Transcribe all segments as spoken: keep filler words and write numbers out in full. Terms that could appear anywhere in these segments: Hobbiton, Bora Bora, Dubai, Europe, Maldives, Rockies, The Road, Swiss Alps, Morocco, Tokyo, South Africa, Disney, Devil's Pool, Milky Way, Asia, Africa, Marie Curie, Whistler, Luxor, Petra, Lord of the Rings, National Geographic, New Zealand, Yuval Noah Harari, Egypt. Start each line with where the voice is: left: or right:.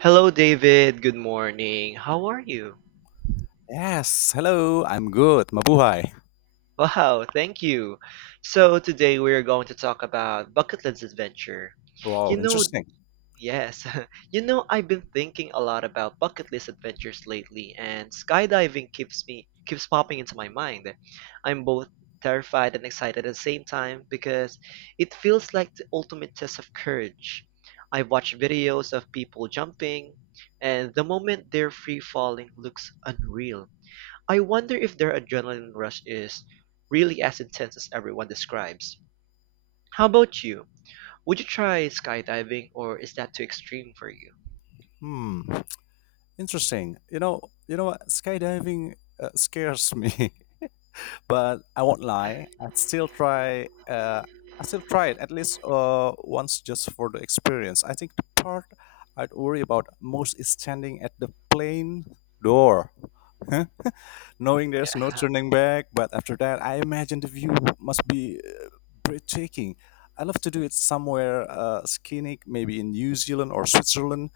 right: Hello, David. Good morning. How are you?
left: Yes, hello, I'm good. Mabuhay.
right: Wow, thank you. So, today we are going to talk about bucket list adventure.
left: Wow,
right: You know,
left: interesting.
right: yes, you know, I've been thinking a lot about bucket list adventures lately, and skydiving keeps me keeps popping into my mind. I'm both terrified and excited at the same time because it feels like the ultimate test of courage. I've watched videos of people jumping, and the moment they're free falling looks unreal. I wonder if their adrenaline rush is really as intense as everyone describes. How about you? Would you try skydiving, or is that too extreme for you?
left: Hmm, interesting. You know, you know what? Skydiving uh, scares me, but I won't lie. I'd still try. Uh, I still try it at least uh, once just for the experience. I think the part I'd worry about most is standing at the plane door. Knowing there's no turning back. But after that, I imagine the view must be uh, breathtaking. I love to do it somewhere uh, scenic, maybe in New Zealand or Switzerland,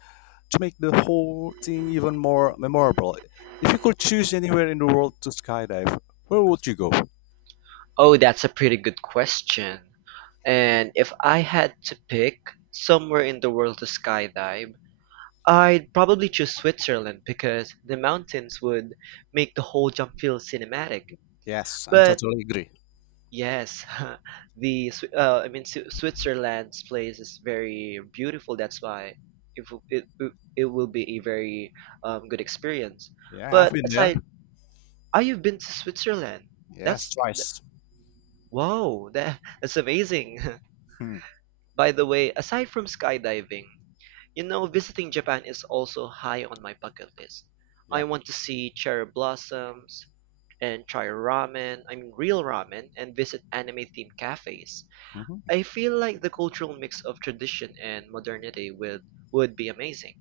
left: to make the whole thing even more memorable. If you could choose anywhere in the world to skydive, where would you go?
right: Oh, that's a pretty good question. And if I had to pick somewhere in the world to skydive, I'd probably choose Switzerland because the mountains would make the whole jump feel cinematic.
left: Yes, I'm
right: But
left: totally agree.
right: yes, the Swi- uh, I mean Swi- Switzerland's place is very beautiful. That's why it w- it w- it will be a very um, good experience.
left: Yeah, I've
right: But
left: been there.
right: aside, oh, you've been to Switzerland.
left: Yes,
right: That's
left: twice.
right: wow, that that's amazing.
left: Hmm.
right: By the way, aside from skydiving, you know, visiting Japan is also high on my bucket list. I
left: Yep.
right: want to see cherry blossoms and try ramen. I mean, real ramen, and visit anime-themed cafes.
left: Hmm.
right: I feel like the cultural mix of tradition and modernity would would be amazing.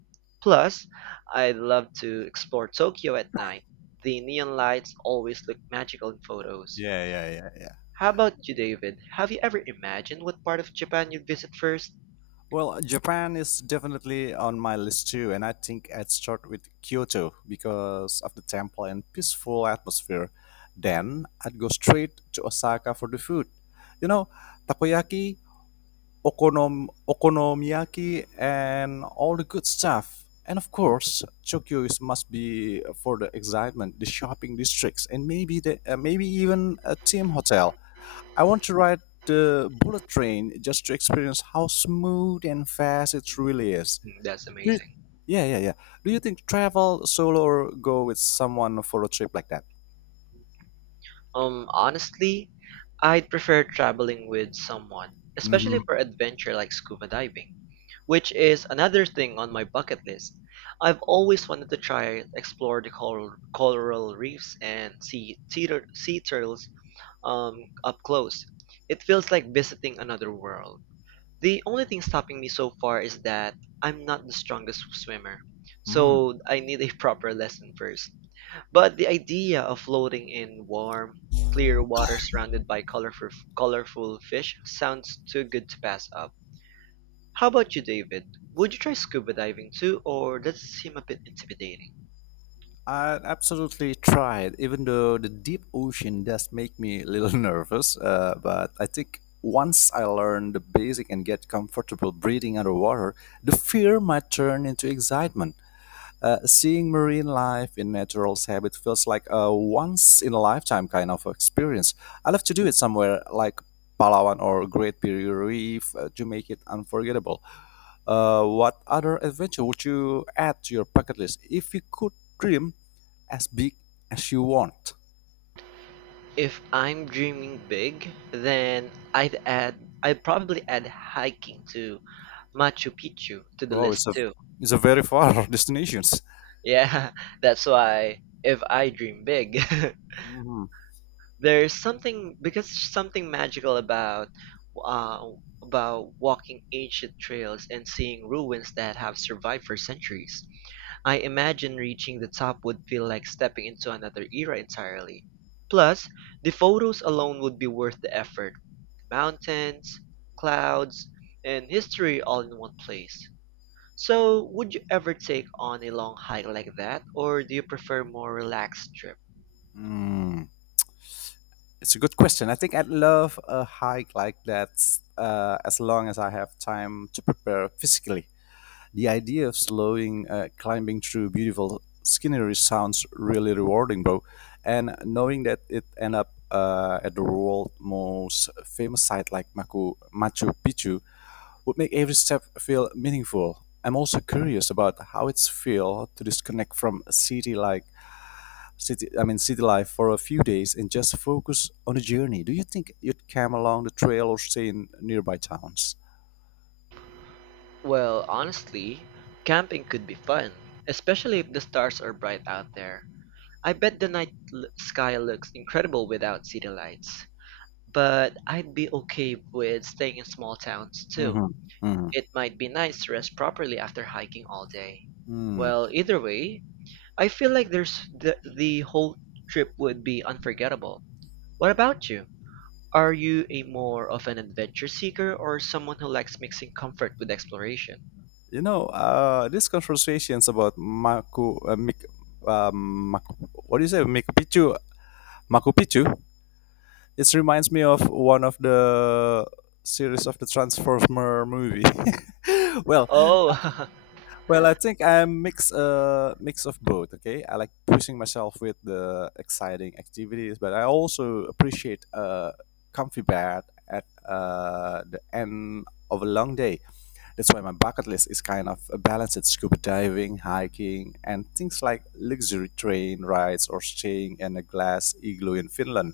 right: Plus, I'd love to explore Tokyo at night. The neon lights always look magical in photos.
left: Yeah, yeah, yeah, yeah.
right: How about you, David? Have you ever imagined what part of Japan you'd visit first?
left: Well, Japan is definitely on my list too, and I think I'd start with Kyoto because of the temple and peaceful atmosphere. Then I'd go straight to Osaka for the food. You know, takoyaki, okonom- okonomiyaki, and all the good stuff. And of course, Tokyo is must be for the excitement, the shopping districts, and maybe the uh, maybe even a team hotel. I want to ride the bullet train just to experience how smooth and fast it really is.
right: Hmm, that's
left: Do you,
right: amazing.
left: yeah, yeah, yeah. Do you think travel solo or go with someone for a trip like that?
right: Um, honestly, I'd prefer traveling with someone, especially for
left: Hmm.
right: adventure like scuba diving, which is another thing on my bucket list. I've always wanted to try explore the coral, coral reefs and see sea, tur- sea turtles um, up close. It feels like visiting another world. The only thing stopping me so far is that I'm not the strongest swimmer, so I need a proper lesson first. But the idea of floating in warm, clear water surrounded by colorful colorful fish sounds too good to pass up. How about you, David? Would you try scuba diving too, or does it seem a bit intimidating?
left: I absolutely tried, even though the deep ocean does make me a little nervous. Uh, but I think once I learn the basic and get comfortable breathing underwater, the fear might turn into excitement. Uh, seeing marine life in natural habit feels like a once in a lifetime kind of experience. I love to do it somewhere like Palawan or Great Barrier Reef uh, to make it unforgettable. Uh, what other adventure would you add to your bucket list if you could dream as big as you want?
right: If I'm dreaming big, then I'd add I'd probably add hiking to Machu Picchu to the
left: Wow,
right: list
left: it's a
right: too.
left: it's a very far destinations.
right: Yeah, that's why if I dream big.
left: Mhm.
right: There's something, because something magical about uh, about walking ancient trails and seeing ruins that have survived for centuries. I imagine reaching the top would feel like stepping into another era entirely. Plus, the photos alone would be worth the effort. The mountains, clouds, and history all in one place. So, would you ever take on a long hike like that, or do you prefer more relaxed trips?
left: Mm. It's a good question. I think I'd love a hike like that uh, as long as I have time to prepare physically. The idea of slowing, uh, climbing through beautiful scenery sounds really rewarding, bro. And knowing that it end up uh, at the world's most famous site like Machu, Machu Picchu would make every step feel meaningful. I'm also curious about how it's feel to disconnect from a city like city I mean city life for a few days and just focus on the journey. Do you think you'd come along the trail or stay in nearby towns?
right: Well, honestly, camping could be fun, especially if the stars are bright out there. I bet the night l- sky looks incredible without city lights. But I'd be okay with staying in small towns too.
left: Hmm. Hmm.
right: It might be nice to rest properly after hiking all day.
left: Mm.
right: Well, either way, I feel like there's the, the whole trip would be unforgettable. What about you? Are you a more of an adventure seeker, or someone who likes mixing comfort with exploration?
left: You know, uh, these conversations about Maku, uh, Mik, um, Maku, what do you say, Machu Picchu, Machu Picchu, it reminds me of one of the series of the Transformer movie. well,
right: Oh,
left: well, I think I'm mix uh mix of both. Okay, I like pushing myself with the exciting activities, but I also appreciate uh comfy bed at uh the end of a long day. That's why my bucket list is kind of a balance: it's scuba diving, hiking, and things like luxury train rides or staying in a glass igloo in Finland.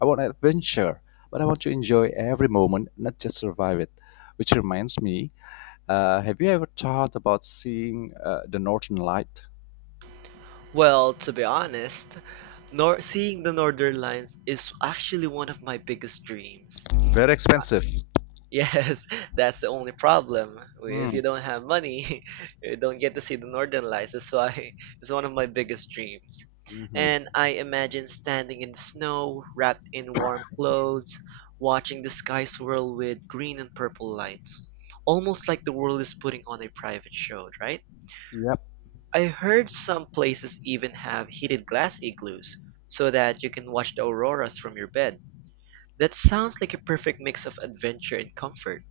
left: I want adventure, but I want to enjoy every moment, not just survive it. Which reminds me, uh, have you ever thought about seeing uh, the Northern Light?
right: well, to be honest, nor seeing the Northern Lights is actually one of my biggest dreams.
left: Very expensive.
right: Yes, that's the only problem. If you don't have money, you don't get to see the Northern Lights. That's why it's one of my biggest dreams.
left: Mm-hmm.
right: And I imagine standing in the snow, wrapped in warm clothes, watching the sky swirl with green and purple lights. Almost like the world is putting on a private show, right?
left: Yep.
right: I heard some places even have heated glass igloos, so that you can watch the auroras from your bed. That sounds like a perfect mix of adventure and comfort.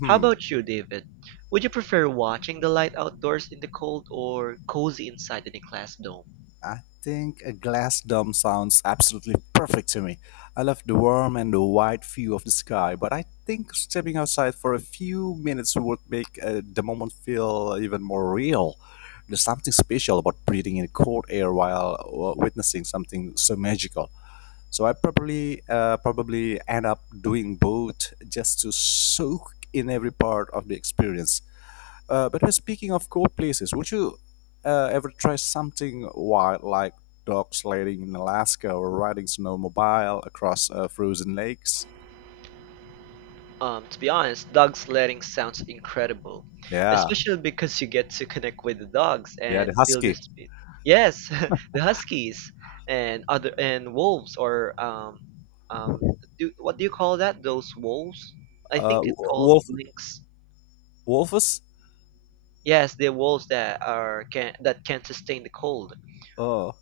right: How about you, David? Would you prefer watching the light outdoors in the cold, or cozy inside in a glass dome?
left: I think a glass dome sounds absolutely perfect to me. I love the warm and the wide view of the sky, but I think stepping outside for a few minutes would make uh, the moment feel even more real. There's something special about breathing in cold air while uh, witnessing something so magical. So I probably uh, probably end up doing both just to soak in every part of the experience. Uh, but we're speaking of cool places, would you uh, ever try something wild like dog sledding in Alaska or riding snowmobile across uh, frozen lakes?
right: Um, to be honest, dog sledding sounds incredible,
left: Yeah,
right: especially because you get to connect with the dogs
left: yeah, the
right: and feel the
left: husky,
right: speed. Yes, the huskies and other and wolves or um um do, what do you call that? Those wolves? I
left: uh,
right: think it's
left: w-
right: called
left: wolf,
right: lynx.
left: wolfus.
right: Yes, the wolves that are can that can sustain the cold.
left: Oh,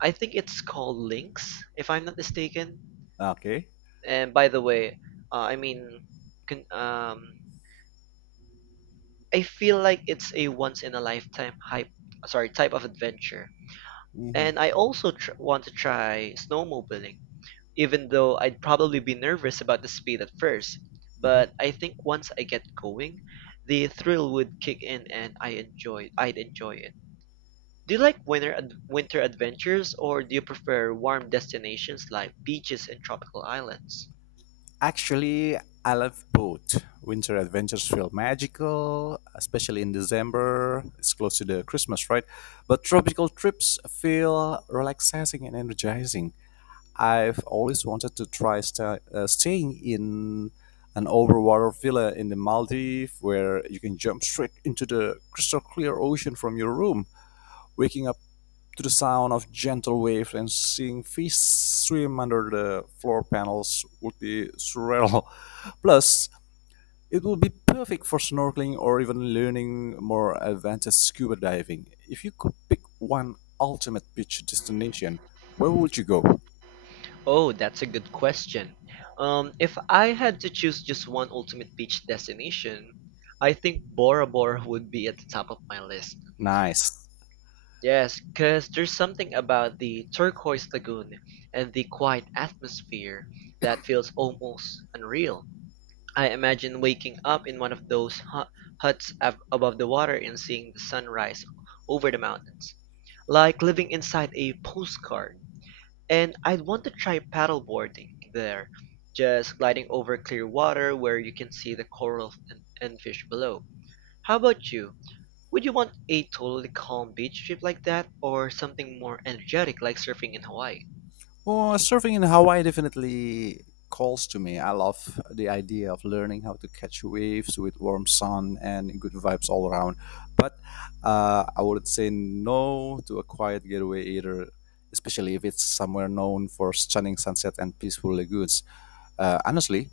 right: I think it's called lynx, if I'm not mistaken.
left: okay.
right: And by the way, uh, I mean, con um, I feel like it's a once in a lifetime hype, sorry, type of adventure.
left: Hmm.
right: And I also tr- want to try snowmobiling, even though I'd probably be nervous about the speed at first. But
left: Hmm.
right: I think once I get going, the thrill would kick in and I enjoy I'd enjoy it. Do you like winter ad- winter adventures, or do you prefer warm destinations like beaches and tropical islands?
left: Actually, I love both. Winter adventures feel magical, especially in December. It's close to the Christmas, right? But tropical trips feel relaxing and energizing. I've always wanted to try sta uh, staying in an overwater villa in the Maldives where you can jump straight into the crystal clear ocean from your room, waking up to the sound of gentle waves and seeing fish swim under the floor panels would be surreal. Plus, it would be perfect for snorkeling or even learning more advanced scuba diving. If you could pick one ultimate beach destination, where would you go?
right: Oh, that's a good question. Um, if I had to choose just one ultimate beach destination, I think Bora Bora would be at the top of my list.
left: Nice.
right: Yes, because there's something about the turquoise lagoon and the quiet atmosphere that feels almost unreal. I imagine waking up in one of those hu- huts ab- above the water, and seeing the sunrise over the mountains, like living inside a postcard. And I'd want to try paddleboarding there, just gliding over clear water where you can see the coral and, and fish below. How about you? Would you want a totally calm beach trip like that, or something more energetic like surfing in Hawaii?
left: Well, surfing in Hawaii definitely calls to me. I love the idea of learning how to catch waves with warm sun and good vibes all around. But uh, I would say no to a quiet getaway either, especially if it's somewhere known for stunning sunset and peaceful lagoons. Uh, honestly,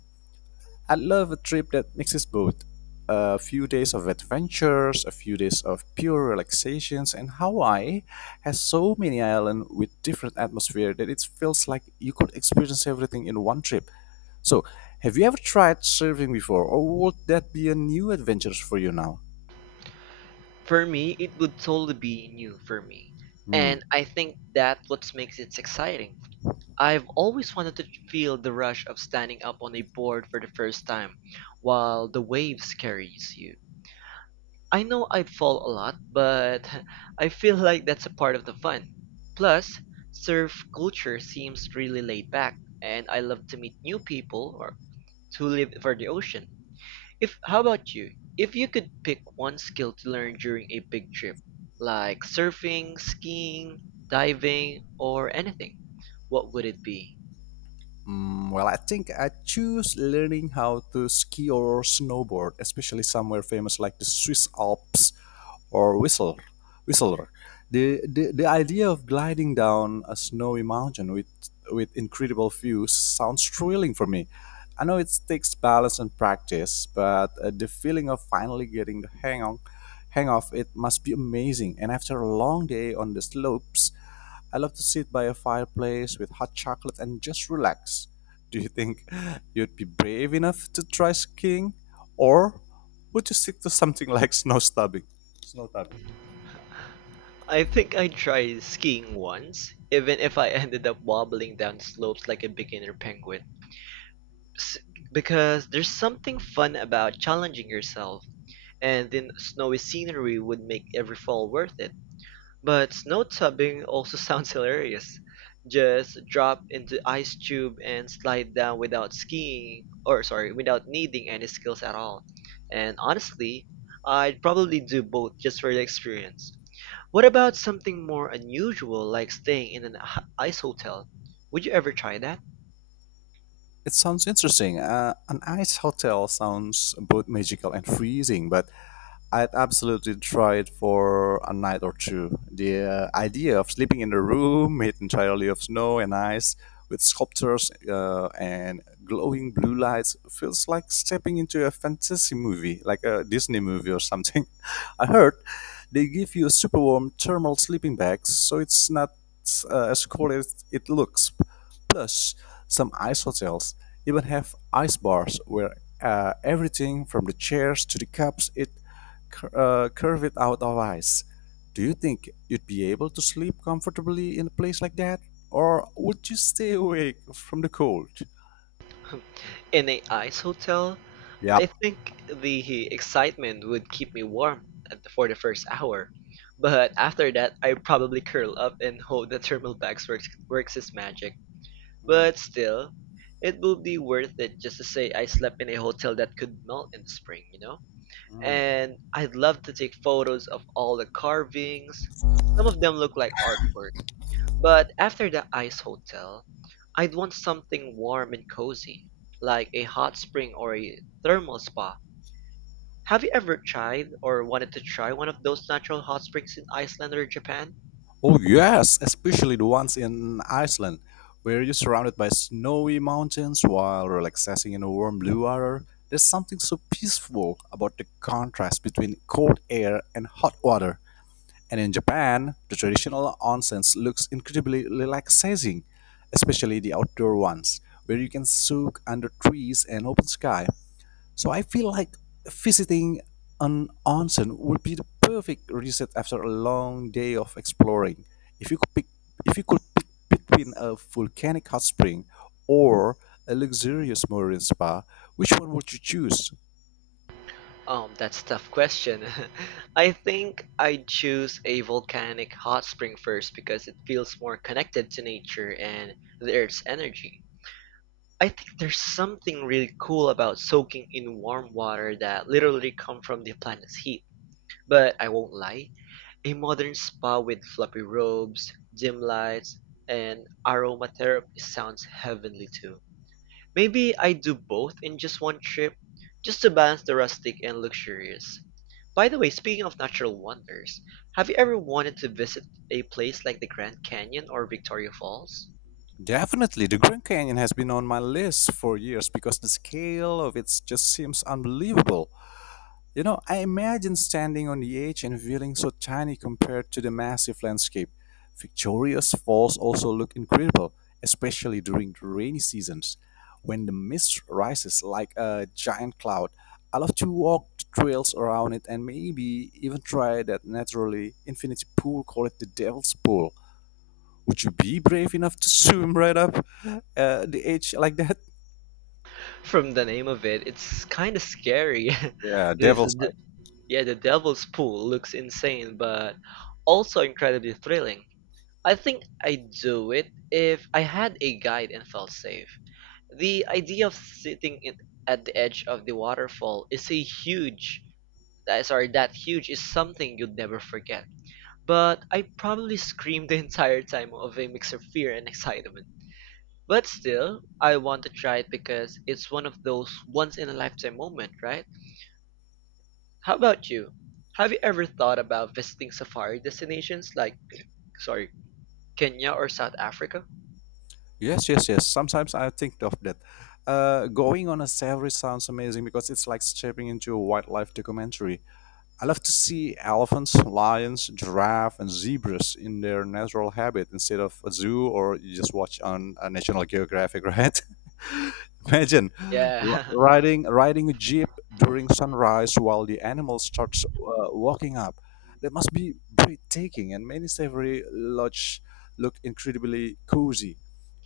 left: I love a trip that mixes both. A few days of adventures, a few days of pure relaxations, and Hawaii has so many islands with different atmosphere that it feels like you could experience everything in one trip. So, have you ever tried surfing before, or would that be a new adventure for you now?
right: For me, it would totally be new for me.
left: Hmm.
right: And I think that's what makes it exciting. I've always wanted to feel the rush of standing up on a board for the first time while the waves carries you. I know I fall a lot, but I feel like that's a part of the fun. Plus, surf culture seems really laid back, and I love to meet new people or to live for the ocean. If how about you? If you could pick one skill to learn during a big trip, like surfing, skiing, diving, or anything, what would it be?
left: Mm, well, I think I choose learning how to ski or snowboard, especially somewhere famous like the Swiss Alps. or whistle, whistler. The, the, the idea of gliding down a snowy mountain with, with incredible views sounds thrilling for me. I know it takes balance and practice, but uh, the feeling of finally getting the hang on, hang of it must be amazing. And after a long day on the slopes, I love to sit by a fireplace with hot chocolate and just relax. Do you think you'd be brave enough to try skiing, or would you stick to something like snow stubbing?
right: I think I tried skiing once, even if I ended up wobbling down slopes like a beginner penguin. s- because there's something fun about challenging yourself, and then snowy scenery would make every fall worth it. But snow tubbing also sounds hilarious. Just drop into ice tube and slide down without skiing, or sorry, without needing any skills at all. And honestly, I'd probably do both just for the experience. What about something more unusual, like staying in an h- ice hotel? Would you ever try that?
left: It sounds interesting. Uh, an ice hotel sounds both magical and freezing, but I'd absolutely try it for a night or two. The uh, idea of sleeping in a room made entirely of snow and ice, with sculptures uh, and glowing blue lights, feels like stepping into a fantasy movie, like a Disney movie or something. I heard they give you a super warm thermal sleeping bag, so it's not uh, as cold as it looks. Plus, some ice hotels even have ice bars where uh, everything from the chairs to the cups it cur- uh, curve it out of ice. Do you think you'd be able to sleep comfortably in a place like that? Or would you stay awake from the cold?
right: In a ice hotel? I
left: Yep.
right: think the excitement would keep me warm at the, for the first hour, but after that, I probably curl up and hope the thermal bags works works its magic. But still, it would be worth it just to say I slept in a hotel that could melt in the spring, you know? And I'd love to take photos of all the carvings. Some of them look like artwork. But after the ice hotel, I'd want something warm and cozy, like a hot spring or a thermal spa. Have you ever tried or wanted to try one of those natural hot springs in Iceland or Japan?
left: Oh, yes, especially the ones in Iceland, where you're surrounded by snowy mountains while relaxing in a warm blue water. There's something so peaceful about the contrast between cold air and hot water. And in Japan, the traditional onsens looks incredibly relaxing, especially the outdoor ones, where you can soak under trees and open sky. So I feel like visiting an onsen would be the perfect reset after a long day of exploring. If you could pick, if you could pick between a volcanic hot spring or a luxurious marine spa, which one would you choose?
right: Um, that's a tough question. I think I'd choose a volcanic hot spring first because it feels more connected to nature and the Earth's energy. I think there's something really cool about soaking in warm water that literally come from the planet's heat. But I won't lie, a modern spa with fluffy robes, dim lights, and aromatherapy sounds heavenly too. Maybe I do both in just one trip, just to balance the rustic and luxurious. By the way, speaking of natural wonders, have you ever wanted to visit a place like the Grand Canyon or Victoria Falls?
left: Definitely, the Grand Canyon has been on my list for years because the scale of it just seems unbelievable. You know, I imagine standing on the edge and feeling so tiny compared to the massive landscape. Victoria's Falls also look incredible, especially during the rainy seasons when the mist rises like a giant cloud. I love to walk the trails around it and maybe even try that naturally infinity pool called it the Devil's Pool. Would you be brave enough to swim right up? Uh, the age like that.
right: From the name of it, it's kind of scary.
left: Yeah,
right: this,
left: devil's side.
right: yeah, the Devil's Pool looks insane, but also incredibly thrilling. I think I'd do it if I had a guide and felt safe. The idea of sitting in, at the edge of the waterfall is a huge, that- sorry, that huge is something you'd never forget. But I probably screamed the entire time of a mix of fear and excitement. But still, I want to try it because it's one of those once in a lifetime moment, right? How about you? Have you ever thought about visiting safari destinations like, sorry, Kenya or South Africa?
left: Yes, yes, yes. Sometimes I think of that. Uh, going on a safari sounds amazing because it's like stepping into a wildlife documentary. I love to see elephants, lions, giraffe, and zebras in their natural habitat instead of a zoo or you just watch on uh, National Geographic, right? Imagine r-
right: Yeah.
left: riding riding a jeep during sunrise while the animal starts uh, walking up. That must be breathtaking, and many savory lodges look incredibly cozy,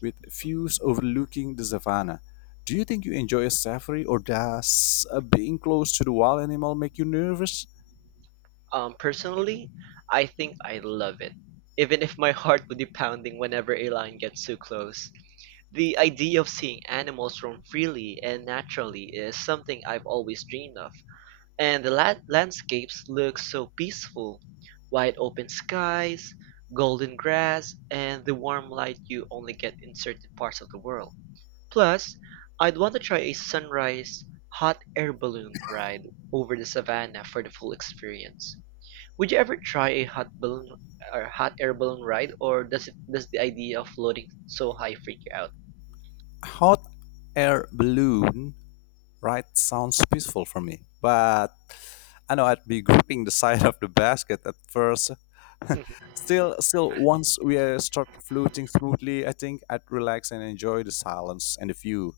left: with views overlooking the savannah. Do you think you enjoy a safari, or does uh, being close to the wild animal make you nervous?
right: Um, personally, I think I love it, even if my heart would be pounding whenever a lion gets too close. The idea of seeing animals roam freely and naturally is something I've always dreamed of, and the la- landscapes look so peaceful. Wide open skies, golden grass, and the warm light you only get in certain parts of the world. Plus, I'd want to try a sunrise hot air balloon ride over the savannah for the full experience. Would you ever try a hot balloon or hot air balloon ride, or does it does the idea of floating so high freak you out?
left: Hot air balloon ride sounds peaceful for me, but I know I'd be gripping the side of the basket at first. still, still, once we uh, start floating smoothly, I think I'd relax and enjoy the silence and the view.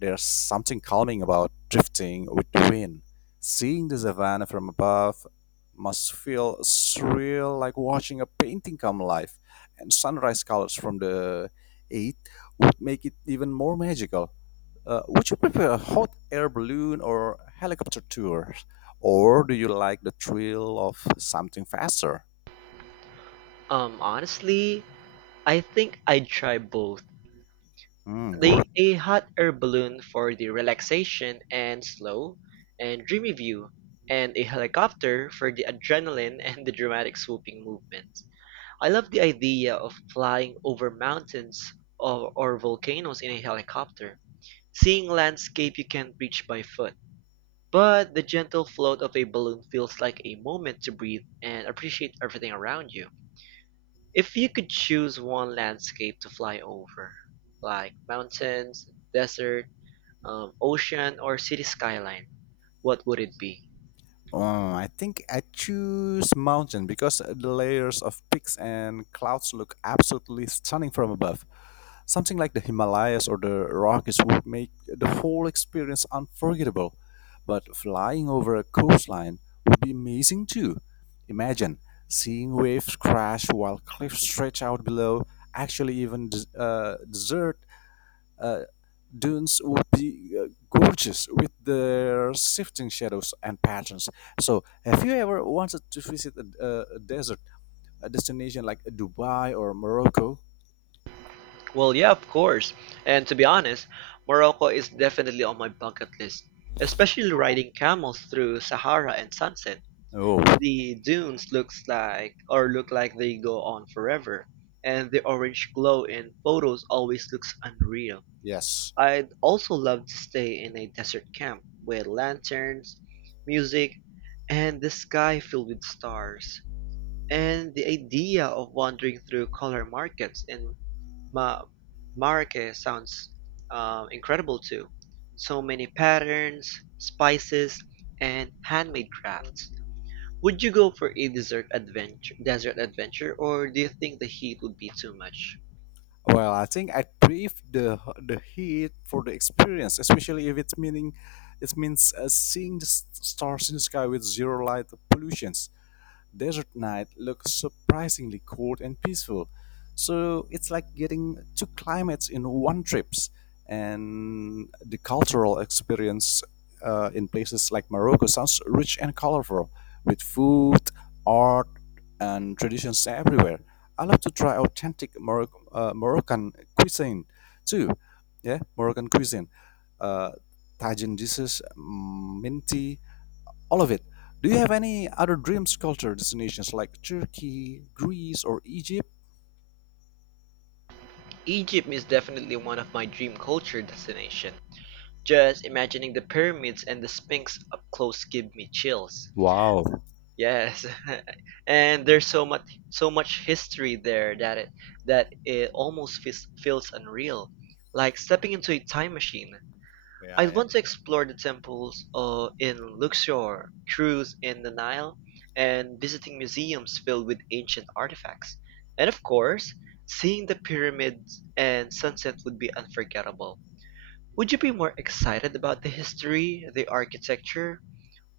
left: There's something calming about drifting with the wind. Seeing the savannah from above must feel surreal, like watching a painting come alive. And sunrise colors from the eight would make it even more magical. Uh, would you prefer a hot air balloon or helicopter tours? Or do you like the thrill of something faster?
right: Um, honestly, I think I'd try both.
left: Hmm, go.
right: The a hot air balloon for the relaxation and slow and dreamy view, and a helicopter for the adrenaline and the dramatic swooping movements. I love the idea of flying over mountains or, or volcanoes in a helicopter, seeing landscape you can't reach by foot. But the gentle float of a balloon feels like a moment to breathe and appreciate everything around you. If you could choose one landscape to fly over, like mountains, desert, um, ocean, or city skyline, what would it be?
left: Oh, I think I choose mountain because the layers of peaks and clouds look absolutely stunning from above. Something like the Himalayas or the Rockies would make the whole experience unforgettable. But flying over a coastline would be amazing too. Imagine seeing waves crash while cliffs stretch out below. Actually, even des- uh, desert uh, dunes would be uh, gorgeous with their shifting shadows and patterns. So, have you ever wanted to visit a, a a desert a destination like Dubai or Morocco?
right: Well, yeah, of course. And to be honest, Morocco is definitely on my bucket list, especially riding camels through Sahara and sunset.
left: Oh,
right: The dunes looks like or look like they go on forever, and the orange glow in photos always looks unreal.
left: yes.
right: I'd also love to stay in a desert camp with lanterns, music, and the sky filled with stars. And the idea of wandering through color markets in Ma Marrakech sounds uh, incredible too. So many patterns, spices, and handmade crafts. Would you go for a desert adventure, desert adventure, or do you think the heat would be too much?
left: Well, I think I crave the the heat for the experience, especially if it's meaning it means uh, seeing the s- stars in the sky with zero light pollution. Desert night look surprisingly cold and peaceful. So it's like getting two climates in one trip. And the cultural experience uh, in places like Morocco sounds rich and colorful, with food, art, and traditions everywhere. I love to try authentic Moroc- uh, Moroccan cuisine too. Yeah, Moroccan cuisine. Uh, Tajin dishes, mm, minty, all of it. Do you have any other dream culture destinations like Turkey, Greece, or Egypt?
right: Egypt is definitely one of my dream culture destination. Just imagining the pyramids and the Sphinx up close give me chills.
left: Wow.
right: Yes, and there's so much so much history there that it that it almost feels, feels unreal, like stepping into a time machine. I want to explore the temples uh, in Luxor, cruise in the Nile, and visiting museums filled with ancient artifacts. And of course, seeing the pyramids and sunset would be unforgettable. Would you be more excited about the history, the architecture,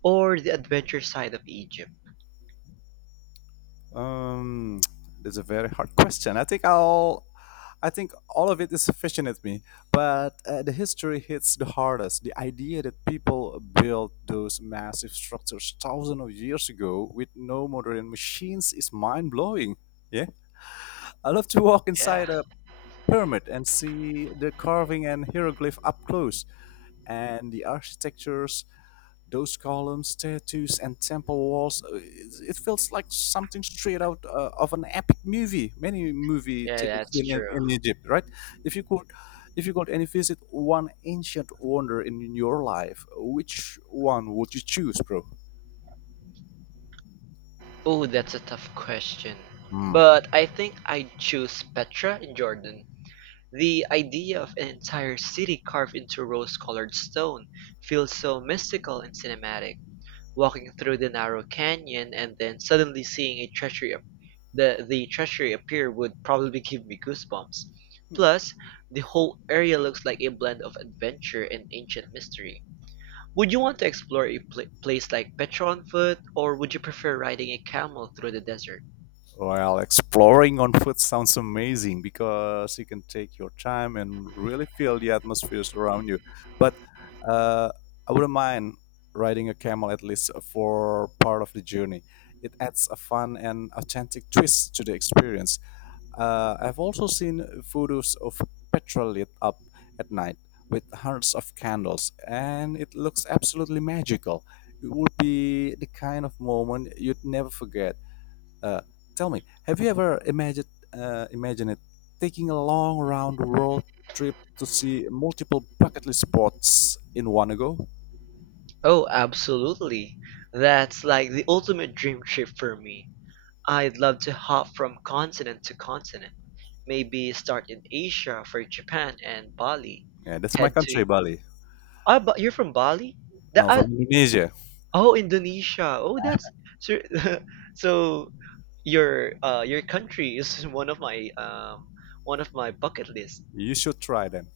right: or the adventure side of Egypt?
left: Um, that's a very hard question. I think I'll. I think all of it is fascinates me, but uh, the history hits the hardest. The idea that people built those massive structures thousands of years ago with no modern machines is mind blowing. Yeah, I love to walk
right: Yeah.
left: inside a pyramid and see the carving and hieroglyph up close, and the architecture. Those columns, statues, and temple walls, uh, it it feels like something straight out uh, of an epic movie. Many movie
right: Yeah,
left: taken
right: that's
left: in, in
right: true.
left: in Egypt, right? If you could, if you could only visit one ancient wonder in your life, which one would you choose, bro?
right: Oh, that's a tough question.
left: Hmm.
right: But I think I'd choose Petra in Jordan. The idea of an entire city carved into rose-colored stone feels so mystical and cinematic. Walking through the narrow canyon and then suddenly seeing a treasury ap- the the treasury appear would probably give me goosebumps. Plus, the whole area looks like a blend of adventure and ancient mystery. Would you want to explore a pla place like Petra on foot, or would you prefer riding a camel through the desert?
left: Well, exploring on foot sounds amazing because you can take your time and really feel the atmospheres around you. But uh, I wouldn't mind riding a camel at least for part of the journey. It adds a fun and authentic twist to the experience. Uh, I've also seen photos of petrol lit up at night with hundreds of candles, and it looks absolutely magical. It would be the kind of moment you'd never forget uh, Tell me, have you ever imagined uh, imagine it taking a long round world trip to see multiple bucket list spots in one go?
right: Oh, absolutely. That's like the ultimate dream trip for me. I'd love to hop from continent to continent. Maybe start in Asia for Japan and Bali.
left: Yeah, that's my
right: Head to
left: country, Bali.
right: Ah, but you're from Bali? That
left: No,
right: uh,
left: from Indonesia.
right: Oh, Indonesia. Oh, that's so. So your uh your country is one of my um one of my bucket list.
left: You should try them.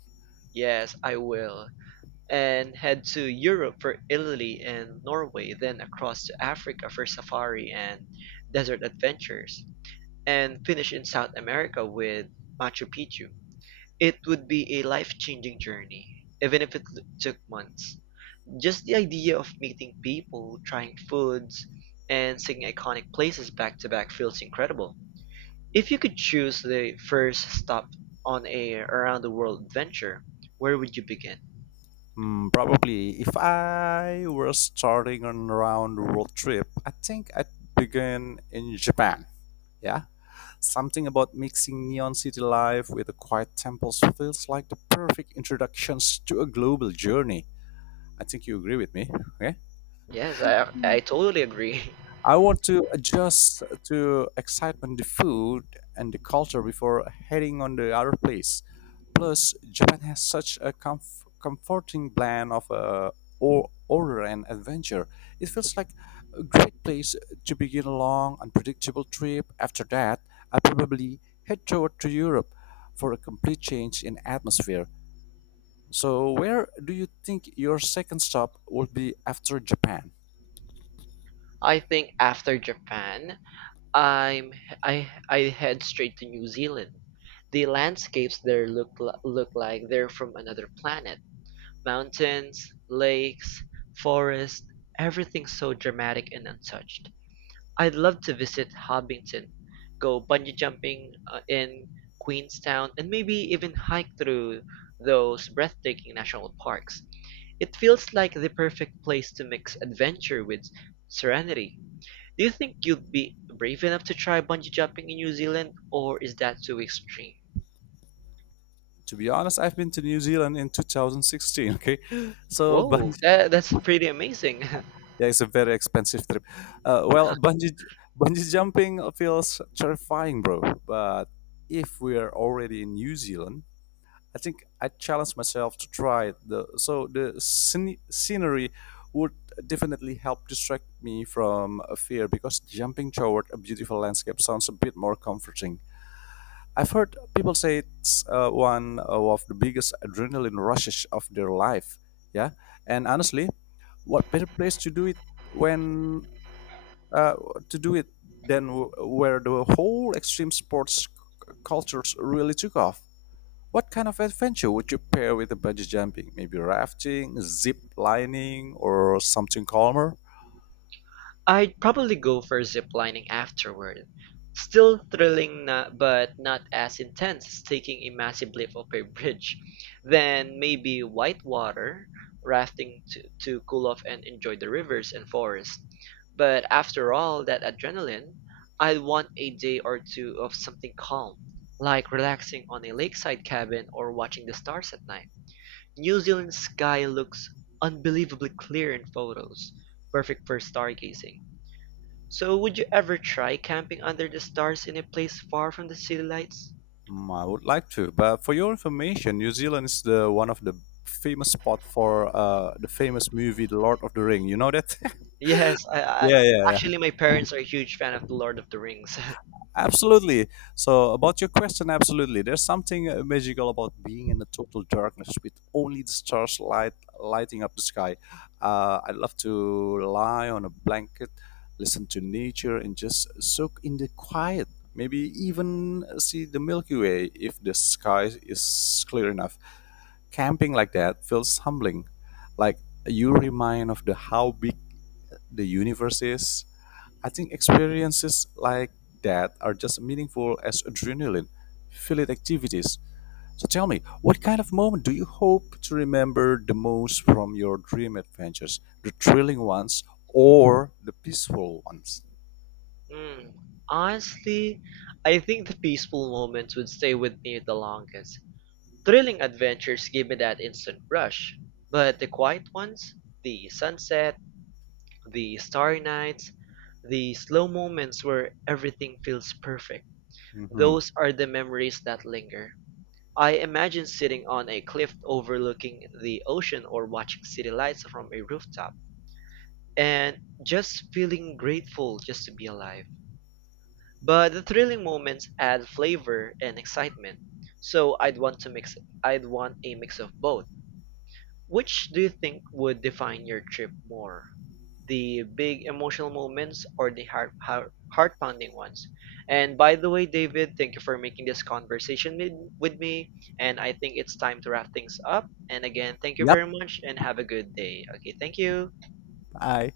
right: Yes, I will. And head to Europe for Italy and Norway, then across to Africa for safari and desert adventures, and finish in South America with Machu Picchu. It would be a life-changing journey, even if it took months. Just the idea of meeting people, trying foods, and seeing iconic places back to back feels incredible. If you could choose the first stop on a around the world adventure, where would you begin?
left: Hmm, probably if I were starting on round road trip, I think I'd begin in Japan. Yeah, something about mixing neon city life with the quiet temples feels like the perfect introductions to a global journey. I think you agree with me, okay?
right: Yes, I I totally agree.
left: I want to adjust to excitement, the food, and the culture before heading on the other place. Plus, Japan has such a comf- comforting blend of uh, or- order and adventure. It feels like a great place to begin a long, unpredictable trip. After that, I probably head toward to Europe for a complete change in atmosphere. So, where do you think your second stop will be after Japan?
right: I think after Japan, I'm I I head straight to New Zealand. The landscapes there look li- look like they're from another planet. Mountains, lakes, forest, everything so dramatic and untouched. I'd love to visit Hobbiton, go bungee jumping uh, in Queenstown, and maybe even hike through those breathtaking national parks. It feels like the perfect place to mix adventure with serenity. Do you think you'd be brave enough to try bungee jumping in New Zealand, or is that too extreme?
left: To be honest, I've been to New Zealand in two thousand sixteen. Okay, so
right: Whoa,
left: bungee,
right: that that's pretty amazing.
left: yeah, it's a very expensive trip. Uh, well, bungee bungee jumping feels terrifying, bro. But if we are already in New Zealand, I think I challenged myself to try it. The, so the scene, scenery would definitely help distract me from a fear because jumping toward a beautiful landscape sounds a bit more comforting. I've heard people say it's uh, one of the biggest adrenaline rushes of their life. Yeah, and honestly, what better place to do it when uh, to do it than w- where the whole extreme sports c- cultures really took off? What kind of adventure would you pair with the bungee jumping? Maybe rafting, zip lining, or something calmer?
right: I'd probably go for ziplining afterward. Still thrilling na, but not as intense as taking a massive leap off a bridge. Then maybe whitewater rafting to, to cool off and enjoy the rivers and forests. But after all that adrenaline, I want a day or two of something calm, like relaxing on a lakeside cabin or watching the stars at night. New Zealand's sky looks unbelievably clear in photos, perfect for stargazing. So, would you ever try camping under the stars in a place far from the city lights?
left: Mm, I would like to, but for your information, New Zealand is the one of the famous spot for uh, the famous movie The Lord of the Ring. You know that?
right: Yes, I, I
left: Yeah, yeah, yeah.
right: actually my parents are a huge fan of The Lord of the Rings.
left: Absolutely. So, about your question, absolutely. There's something uh, magical about being in the total darkness with only the stars light lighting up the sky. Uh, I love to lie on a blanket, listen to nature, and just soak in the quiet. Maybe even see the Milky Way if the sky is clear enough. Camping like that feels humbling. Like, you remind of the how big the universe is. I think experiences like that are just meaningful as adrenaline, filled activities. So tell me, what kind of moment do you hope to remember the most from your dream adventures? The thrilling ones or the peaceful ones?
right: Mm, honestly, I think the peaceful moments would stay with me the longest. Thrilling adventures give me that instant rush, but the quiet ones, the sunset, the starry nights, the slow moments where everything feels perfect,
left: Hmm.
right: those are the memories that linger. I imagine sitting on a cliff overlooking the ocean or watching city lights from a rooftop and just feeling grateful just to be alive. But the thrilling moments add flavor and excitement. So I'd want to mix I'd want a mix of both. Which do you think would define your trip more, the big emotional moments or the heart heart heart pounding ones? And by the way, David, thank you for making this conversation with, with me. And I think it's time to wrap things up. And again, thank you
left: Yep,
right: very much and have a good day. Okay, thank you.
left: I